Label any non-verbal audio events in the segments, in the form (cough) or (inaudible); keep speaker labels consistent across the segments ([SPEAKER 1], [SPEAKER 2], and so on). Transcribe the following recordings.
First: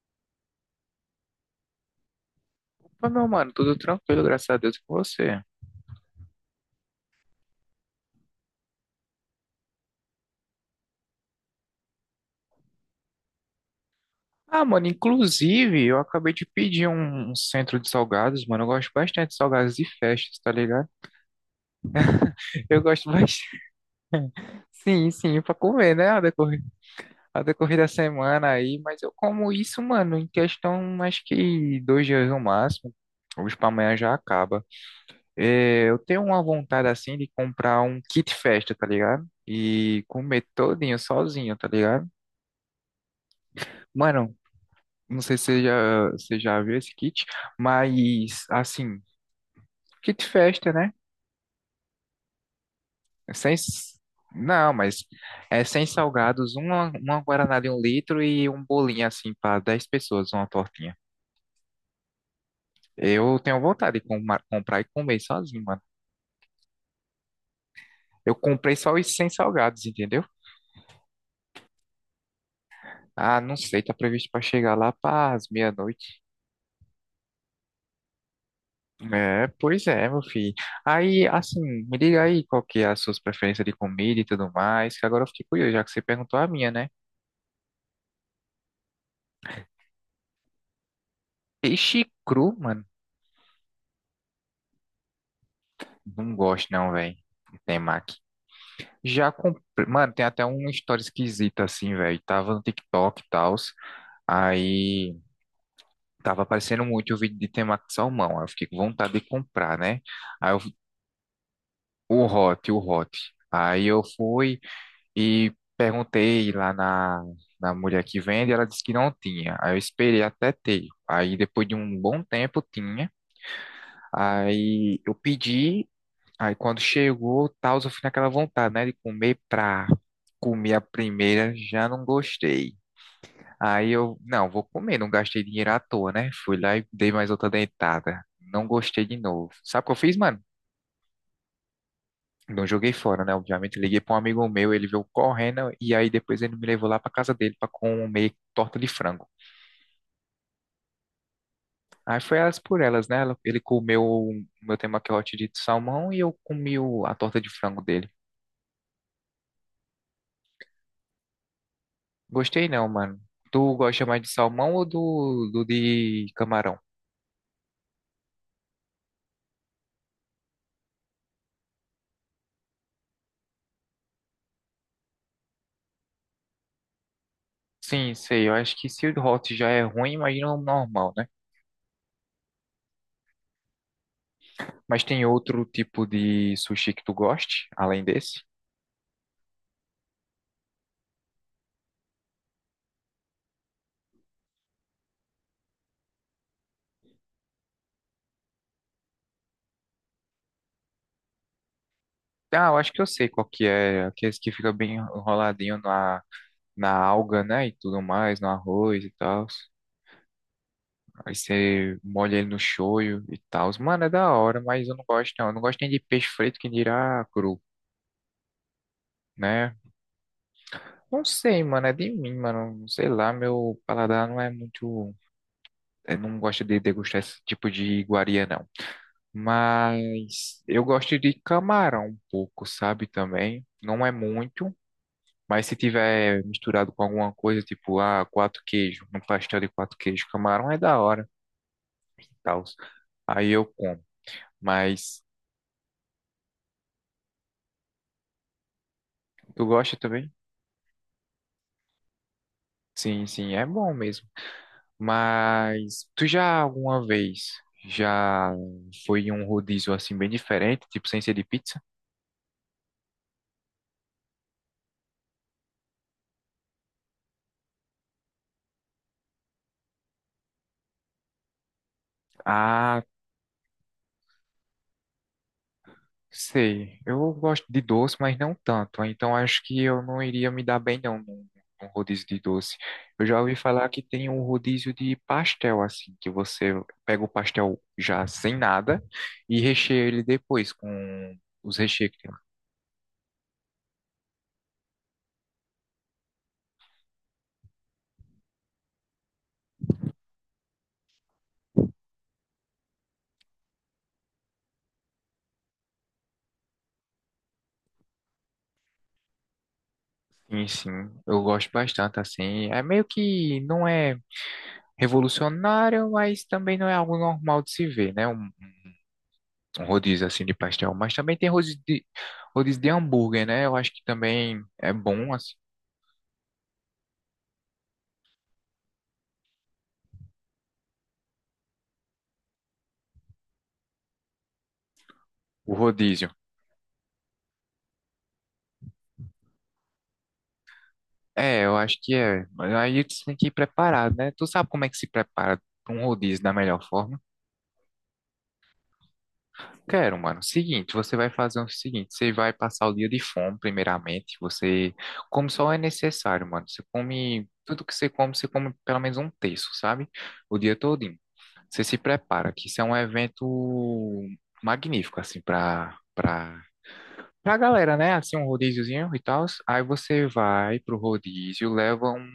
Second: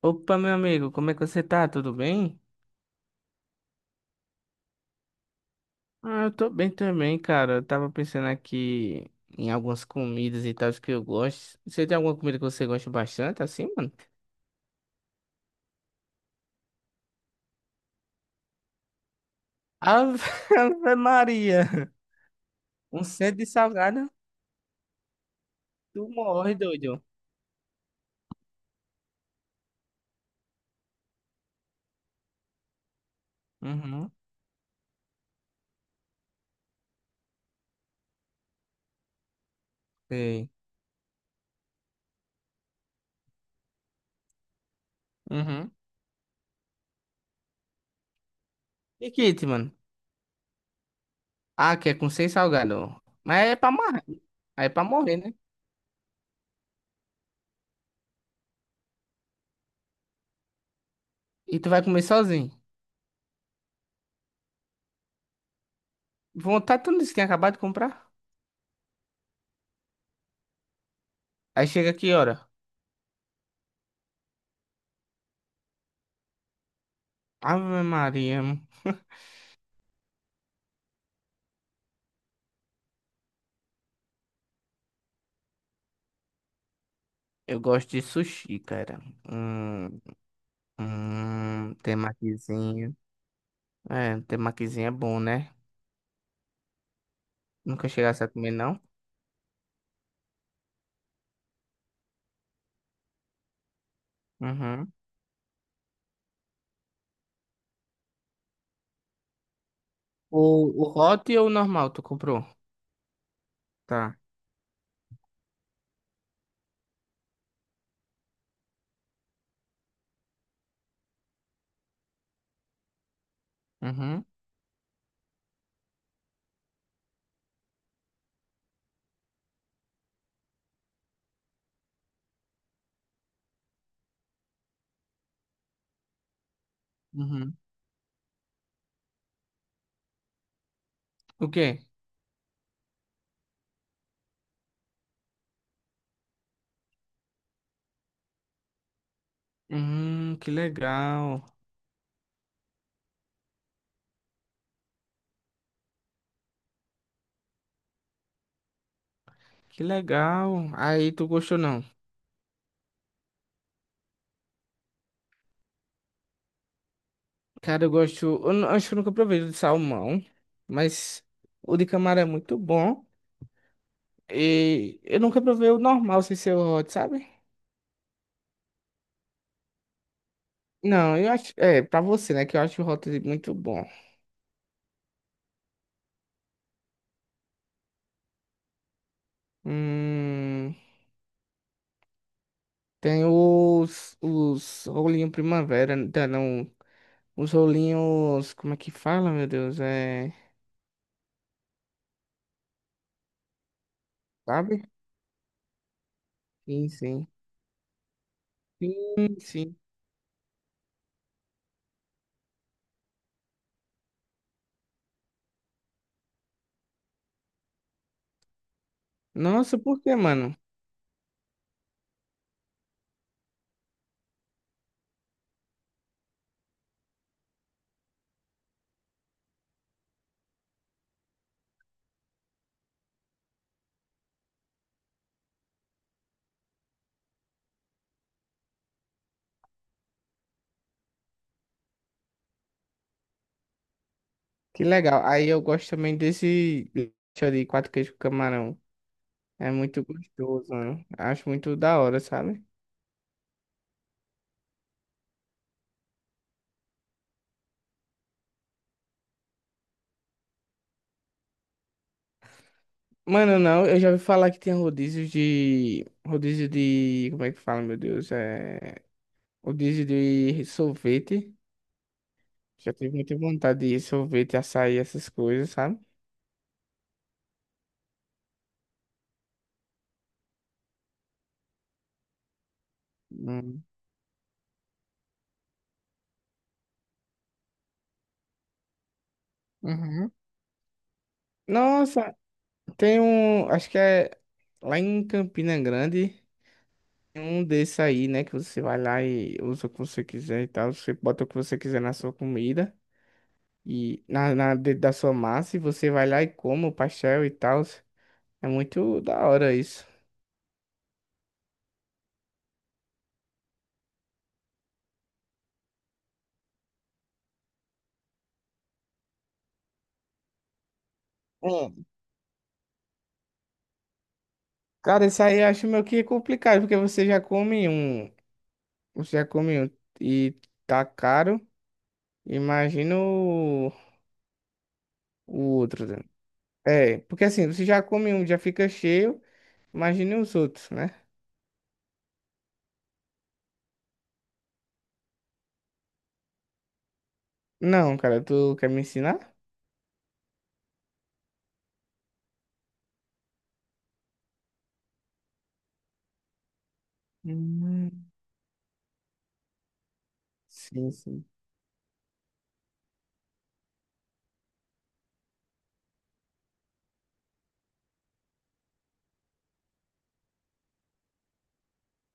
[SPEAKER 1] Opa, meu amigo, como é que você tá? Tudo bem?
[SPEAKER 2] Mas, meu mano, tudo tranquilo, graças a Deus, com você.
[SPEAKER 1] Ah, eu tô bem também, cara. Eu tava pensando aqui em algumas comidas e tal que eu gosto. Você tem alguma comida que você gosta bastante, assim, mano?
[SPEAKER 2] Ah, mano, inclusive, eu acabei de pedir um centro de salgados, mano. Eu gosto bastante de salgados de
[SPEAKER 1] Ave
[SPEAKER 2] festas, tá
[SPEAKER 1] (laughs)
[SPEAKER 2] ligado?
[SPEAKER 1] Ave Maria!
[SPEAKER 2] Eu
[SPEAKER 1] Um
[SPEAKER 2] gosto
[SPEAKER 1] centro
[SPEAKER 2] bastante.
[SPEAKER 1] de salgado,
[SPEAKER 2] (laughs) Sim, sim, pra comer,
[SPEAKER 1] tu
[SPEAKER 2] né? A
[SPEAKER 1] morre,
[SPEAKER 2] decorrer,
[SPEAKER 1] doido.
[SPEAKER 2] a decorrer da semana aí. Mas eu como isso, mano, em questão, acho que 2 dias no máximo. Hoje pra amanhã
[SPEAKER 1] Uhum,
[SPEAKER 2] já acaba. É, eu tenho uma vontade, assim, de comprar um kit festa, tá ligado? E comer
[SPEAKER 1] sei.
[SPEAKER 2] todinho sozinho, tá ligado? Mano, não sei se você
[SPEAKER 1] Uhum.
[SPEAKER 2] já, você já viu esse kit, mas assim,
[SPEAKER 1] E kit, mano?
[SPEAKER 2] kit festa, né?
[SPEAKER 1] Ah, que é com seis salgado.
[SPEAKER 2] É
[SPEAKER 1] Mas
[SPEAKER 2] Sem,
[SPEAKER 1] é pra
[SPEAKER 2] s-
[SPEAKER 1] morrer. Aí é
[SPEAKER 2] não,
[SPEAKER 1] pra
[SPEAKER 2] mas
[SPEAKER 1] morrer, né?
[SPEAKER 2] é sem salgados, uma guaraná de 1 litro e um bolinho assim para 10 pessoas, uma tortinha.
[SPEAKER 1] E tu vai comer sozinho.
[SPEAKER 2] Eu tenho vontade de comprar e comer sozinho, mano.
[SPEAKER 1] Vontade, tu não disse que tinha acabado de comprar?
[SPEAKER 2] Eu comprei só os sem salgados, entendeu?
[SPEAKER 1] Aí chega que hora?
[SPEAKER 2] Ah, não sei, tá previsto para chegar lá para as meia-noite.
[SPEAKER 1] Ave Maria.
[SPEAKER 2] É, pois é, meu filho. Aí, assim, me diga aí qual que é as suas preferências de comida e tudo mais, que agora eu fiquei curioso, já que você perguntou a minha, né?
[SPEAKER 1] Eu gosto de sushi, cara. Hum,
[SPEAKER 2] Peixe cru, mano,
[SPEAKER 1] Temakizinho. É, temakizinho é bom, né?
[SPEAKER 2] não gosto não, velho.
[SPEAKER 1] Nunca
[SPEAKER 2] Temaki.
[SPEAKER 1] chegasse a comer, não?
[SPEAKER 2] Já comprei. Mano, tem até uma história esquisita assim, velho. Tava no TikTok e tal.
[SPEAKER 1] Uhum.
[SPEAKER 2] Aí tava aparecendo muito o vídeo de temaki de salmão. Aí eu fiquei com vontade de comprar, né? Aí eu,
[SPEAKER 1] O, o hot ou o normal tu
[SPEAKER 2] o
[SPEAKER 1] comprou?
[SPEAKER 2] hot, o hot. Aí eu
[SPEAKER 1] Tá.
[SPEAKER 2] fui e perguntei lá na mulher que vende. Ela disse que não tinha. Aí eu esperei até ter. Aí depois de um bom tempo tinha.
[SPEAKER 1] Uhum.
[SPEAKER 2] Aí eu pedi. Aí quando chegou, tal, eu fui naquela vontade, né, de comer pra comer a primeira, já não gostei. Aí eu, não, vou comer, não gastei dinheiro à toa, né? Fui lá e dei mais outra
[SPEAKER 1] Uhum.
[SPEAKER 2] dentada. Não gostei de novo. Sabe o que eu fiz, mano?
[SPEAKER 1] O quê?
[SPEAKER 2] Não joguei fora, né? Obviamente, liguei pra um amigo meu, ele veio correndo e aí depois ele me levou lá pra casa dele pra comer torta de frango.
[SPEAKER 1] Que legal.
[SPEAKER 2] Aí foi elas por elas, né? Ela- Ele comeu o meu temaki hot de salmão e eu comi o- a torta de frango dele.
[SPEAKER 1] Que legal. Aí, tu gostou, não?
[SPEAKER 2] Gostei não, mano. Tu gosta mais de salmão ou do de camarão?
[SPEAKER 1] Cara, eu gosto... Eu não- acho que eu nunca provei o de salmão. Mas o de camarão é muito bom. E eu nunca provei o normal sem ser o hot, sabe?
[SPEAKER 2] Sim, sei. Eu acho que se o hot já é ruim, imagina o normal,
[SPEAKER 1] Não,
[SPEAKER 2] né?
[SPEAKER 1] eu acho. É, pra você, né? Que eu acho o Hot Dip muito bom.
[SPEAKER 2] Mas tem outro tipo de sushi que tu goste, além desse?
[SPEAKER 1] Hum, Tem os rolinhos primavera, tá, não. Os rolinhos. Como é que fala, meu Deus? É.
[SPEAKER 2] Ah, eu acho que eu sei qual que é. Aqueles que fica
[SPEAKER 1] Sabe?
[SPEAKER 2] bem enroladinho na,
[SPEAKER 1] Sim,
[SPEAKER 2] na
[SPEAKER 1] sim.
[SPEAKER 2] alga, né? E tudo mais, no arroz e
[SPEAKER 1] Sim,
[SPEAKER 2] tal.
[SPEAKER 1] sim.
[SPEAKER 2] Aí você molha ele no shoyu e tal. Mano, é da hora, mas eu não gosto não. Eu não gosto nem de peixe frito, que dirá cru, né?
[SPEAKER 1] Nossa, por que mano?
[SPEAKER 2] Não sei, mano, é de mim, mano. Sei lá, meu paladar não é muito. Eu não gosto de degustar esse tipo de iguaria, não. Mas eu gosto de camarão um pouco, sabe? Também. Não é muito, mas se tiver misturado com alguma coisa, tipo, ah, quatro queijos, um pastel de quatro queijos, camarão é da hora, tal. Aí eu como.
[SPEAKER 1] Que
[SPEAKER 2] Mas
[SPEAKER 1] legal. Aí eu gosto também desse lanche de quatro queijos com camarão.
[SPEAKER 2] tu
[SPEAKER 1] É
[SPEAKER 2] gosta
[SPEAKER 1] muito
[SPEAKER 2] também?
[SPEAKER 1] gostoso, mano. Acho muito da hora, sabe?
[SPEAKER 2] Sim, sim, é bom mesmo. Mas tu já alguma vez já foi em um rodízio assim bem diferente, tipo sem ser de pizza?
[SPEAKER 1] Mano, não, eu já ouvi falar que tem rodízios de. Rodízio de. Como é que fala, meu Deus? É. Rodízio de sorvete. Já
[SPEAKER 2] Ah,
[SPEAKER 1] tive muita vontade de sorvete, açaí, essas coisas, sabe?
[SPEAKER 2] sei. Eu gosto de doce, mas não tanto. Então acho que eu não iria me dar bem não num rodízio de doce. Eu já ouvi
[SPEAKER 1] Hum.
[SPEAKER 2] falar que tem um rodízio de pastel assim, que você pega o pastel já sem nada e recheia ele
[SPEAKER 1] Uhum.
[SPEAKER 2] depois com os recheios que tem.
[SPEAKER 1] Nossa, tem um. Acho que é lá em Campina Grande. Tem um desse aí, né? Que você vai lá e usa o que você quiser e tal. Você bota o que você quiser na sua comida e na, na dentro da sua massa. E você vai lá e come o pastel e tal. É muito da hora isso.
[SPEAKER 2] Sim, sim, eu gosto bastante assim. É meio que não é revolucionário, mas também não é algo normal de se ver, né? Um rodízio assim de pastel, mas também tem
[SPEAKER 1] É.
[SPEAKER 2] rodízio de hambúrguer, né? Eu acho que também é
[SPEAKER 1] Cara,
[SPEAKER 2] bom
[SPEAKER 1] isso
[SPEAKER 2] assim,
[SPEAKER 1] aí eu acho meio que complicado, porque você já come um. Você já comeu e tá caro, imagina o
[SPEAKER 2] o
[SPEAKER 1] outro, né?
[SPEAKER 2] rodízio.
[SPEAKER 1] É, porque assim, você já come um, já fica cheio, imagine os outros, né?
[SPEAKER 2] É, eu acho que é. Mas aí tu tem que ir preparado, né? Tu sabe como é que se prepara para um rodízio da melhor forma?
[SPEAKER 1] Não, cara, tu quer me ensinar?
[SPEAKER 2] Quero, mano. Seguinte, você vai fazer o seguinte, você vai passar o dia de fome, primeiramente, você come só o é necessário, mano. Você come tudo que
[SPEAKER 1] Hum,
[SPEAKER 2] você come pelo menos um terço, sabe? O dia todo.
[SPEAKER 1] sim, sim.
[SPEAKER 2] Você se prepara, que isso é um evento magnífico, assim, pra galera, né? Assim, um rodíziozinho e tal. Aí você vai pro rodízio, leva um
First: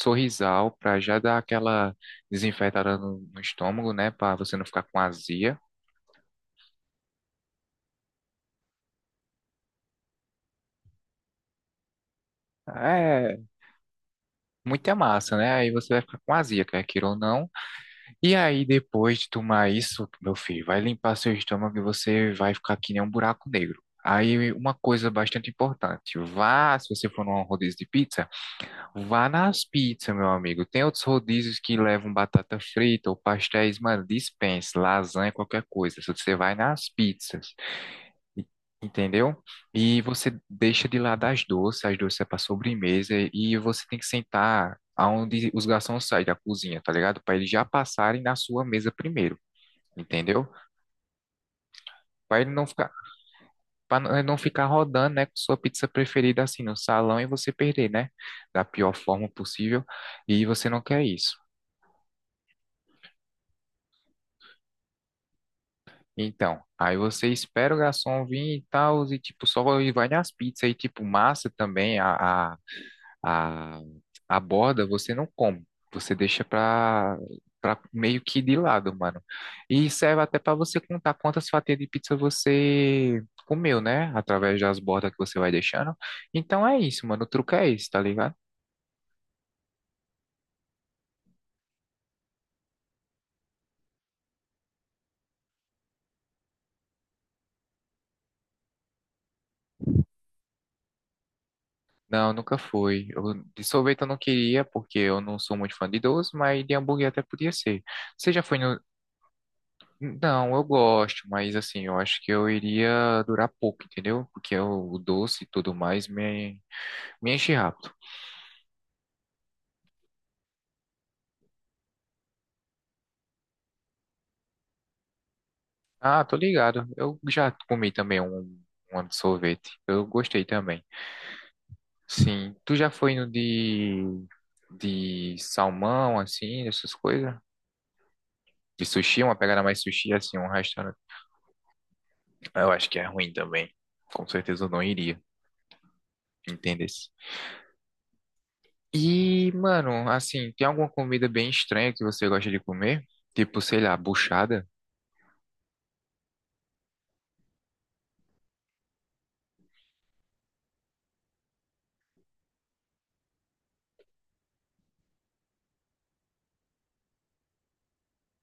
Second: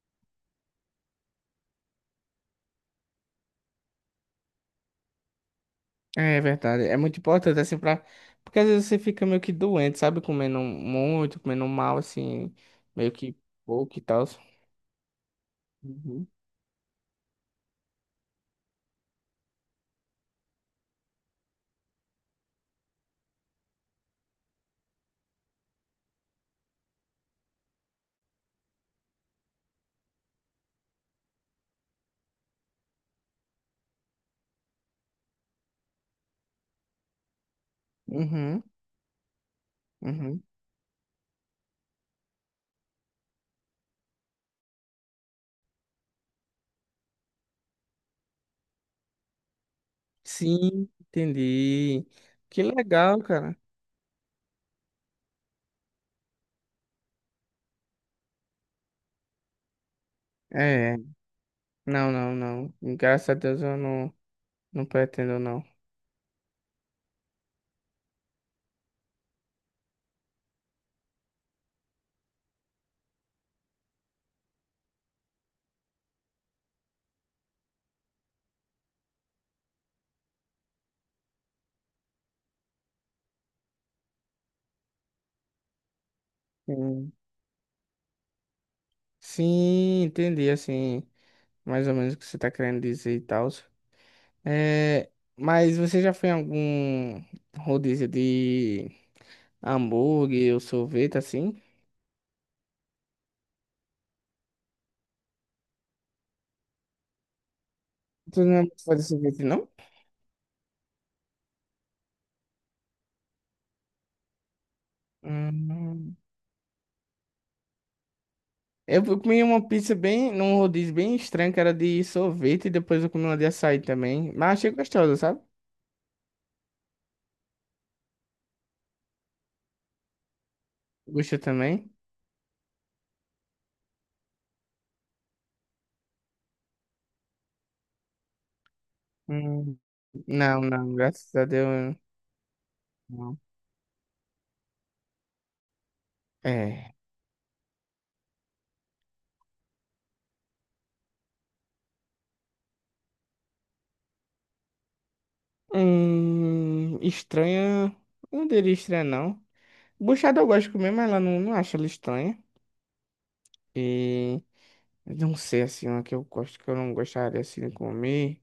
[SPEAKER 2] sorrisal pra já dar aquela desinfetada no estômago, né? Pra você não ficar com azia.
[SPEAKER 1] É verdade, é muito importante, assim, porque às vezes você fica meio que doente, sabe? Comendo muito, comendo mal, assim, meio que
[SPEAKER 2] É,
[SPEAKER 1] pouco e tal.
[SPEAKER 2] muita massa, né? Aí você vai ficar
[SPEAKER 1] Uhum.
[SPEAKER 2] com azia, quer queira ou não. E aí, depois de tomar isso, meu filho, vai limpar seu estômago e você vai ficar que nem um buraco negro. Aí, uma coisa bastante importante, vá, se você for num rodízio de pizza, vá nas pizzas, meu amigo. Tem outros rodízios que levam batata frita ou pastéis, mano, dispense, lasanha, qualquer coisa. Só que você vai nas pizzas,
[SPEAKER 1] Uhum,
[SPEAKER 2] entendeu? E você
[SPEAKER 1] uhum.
[SPEAKER 2] deixa de lado as doces é para sobremesa e você tem que sentar aonde os garçons saem da cozinha, tá ligado? Para eles já passarem na sua mesa primeiro, entendeu?
[SPEAKER 1] Sim, entendi.
[SPEAKER 2] Para ele
[SPEAKER 1] Que
[SPEAKER 2] não ficar,
[SPEAKER 1] legal, cara.
[SPEAKER 2] para não ficar rodando, né, com sua pizza preferida assim no salão e você perder, né, da pior forma possível, e você não
[SPEAKER 1] É.
[SPEAKER 2] quer isso.
[SPEAKER 1] Não, não, não. Graças a Deus eu não, não pretendo, não.
[SPEAKER 2] Então, aí você espera o garçom vir e tal, e tipo, só e vai nas pizzas, e tipo, massa também, A, a borda você não come, você deixa pra meio que de lado, mano. E serve até pra você contar quantas fatias de pizza você comeu, né? Através das bordas que você vai deixando. Então é isso,
[SPEAKER 1] Sim.
[SPEAKER 2] mano. O truque é esse, tá ligado?
[SPEAKER 1] Sim, entendi, assim, mais ou menos o que você tá querendo dizer e tal. É, mas você já foi em algum rodízio de hambúrguer ou sorvete, assim?
[SPEAKER 2] Não, nunca foi. Eu- de sorvete eu não queria, porque eu não sou muito fã de doce, mas de hambúrguer até podia ser. Você já
[SPEAKER 1] Tu não
[SPEAKER 2] foi
[SPEAKER 1] é
[SPEAKER 2] no.
[SPEAKER 1] muito fã de sorvete, não?
[SPEAKER 2] Não, eu gosto, mas assim, eu acho que eu iria durar pouco, entendeu? Porque o doce e tudo mais
[SPEAKER 1] Hum.
[SPEAKER 2] me enche rápido.
[SPEAKER 1] Eu comi uma pizza bem, num rodízio bem estranho, que era de sorvete, e depois eu comi uma de açaí também. Mas achei gostosa, sabe?
[SPEAKER 2] Ah, tô ligado. Eu já comi também um de sorvete. Eu gostei também.
[SPEAKER 1] Gostou também?
[SPEAKER 2] Sim. Tu já foi no de salmão, assim, essas coisas? De sushi, uma pegada
[SPEAKER 1] Hum.
[SPEAKER 2] mais sushi, assim, um
[SPEAKER 1] Não, não,
[SPEAKER 2] restaurante.
[SPEAKER 1] graças a Deus.
[SPEAKER 2] Eu acho que é ruim
[SPEAKER 1] Não.
[SPEAKER 2] também. Com certeza eu não iria. Entende?
[SPEAKER 1] É.
[SPEAKER 2] Se E, mano, assim, tem alguma comida bem estranha que você gosta de comer? Tipo, sei lá, buchada?
[SPEAKER 1] Estranha. Não diria estranha, não. Buchada eu gosto de comer, mas ela não, não acha ela estranha. E não sei assim, uma que eu gosto que eu não gostaria assim de comer.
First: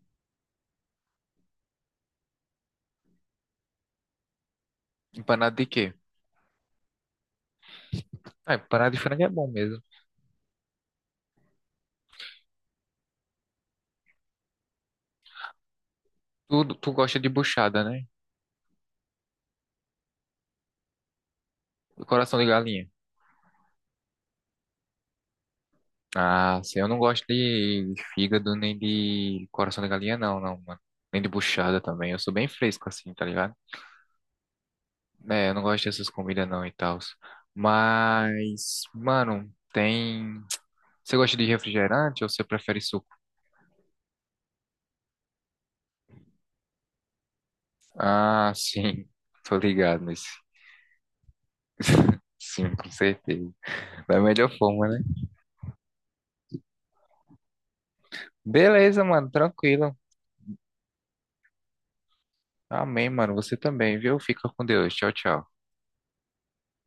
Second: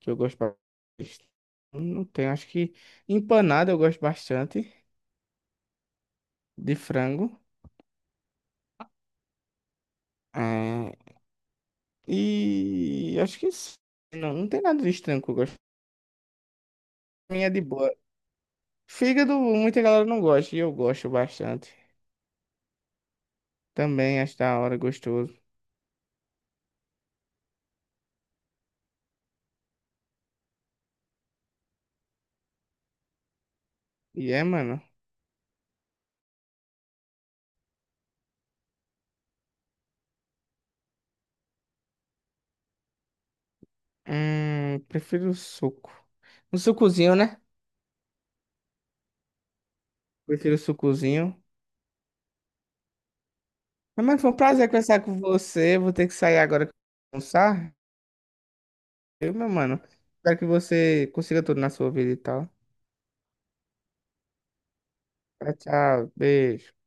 [SPEAKER 1] Que eu gosto ba- Não tem, acho que empanada eu gosto bastante
[SPEAKER 2] Empanado de quê?
[SPEAKER 1] de frango.
[SPEAKER 2] Ah, empanado de frango é bom mesmo.
[SPEAKER 1] É, e acho que isso. Não, não tem nada de estranho que eu gosto.
[SPEAKER 2] Tu gosta de
[SPEAKER 1] Pra mim é de
[SPEAKER 2] buchada,
[SPEAKER 1] boa.
[SPEAKER 2] né?
[SPEAKER 1] Fígado, muita galera não gosta, e eu gosto bastante.
[SPEAKER 2] Coração de galinha.
[SPEAKER 1] Também acho da hora, gostoso.
[SPEAKER 2] Ah, sim, eu não gosto de fígado nem de coração de galinha, não, não, mano. Nem de buchada também. Eu sou bem fresco assim, tá ligado?
[SPEAKER 1] E é, mano.
[SPEAKER 2] É, eu não gosto dessas comidas não e tal. Mas, mano, tem. Você gosta de refrigerante ou você prefere suco?
[SPEAKER 1] Prefiro o suco. Um sucozinho, né?
[SPEAKER 2] Ah, sim, tô ligado nesse.
[SPEAKER 1] Prefiro o sucozinho.
[SPEAKER 2] Sim, com certeza.
[SPEAKER 1] Mas, mano,
[SPEAKER 2] Da
[SPEAKER 1] foi um
[SPEAKER 2] melhor
[SPEAKER 1] prazer
[SPEAKER 2] forma, né?
[SPEAKER 1] conversar com você. Vou ter que sair agora pra almoçar.
[SPEAKER 2] Beleza, mano,
[SPEAKER 1] Eu, meu mano.
[SPEAKER 2] tranquilo.
[SPEAKER 1] Espero que você consiga tudo na sua vida e tal.
[SPEAKER 2] Amém, mano. Você também, viu? Fica com Deus. Tchau, tchau.
[SPEAKER 1] Tchau, tchau. Beijo.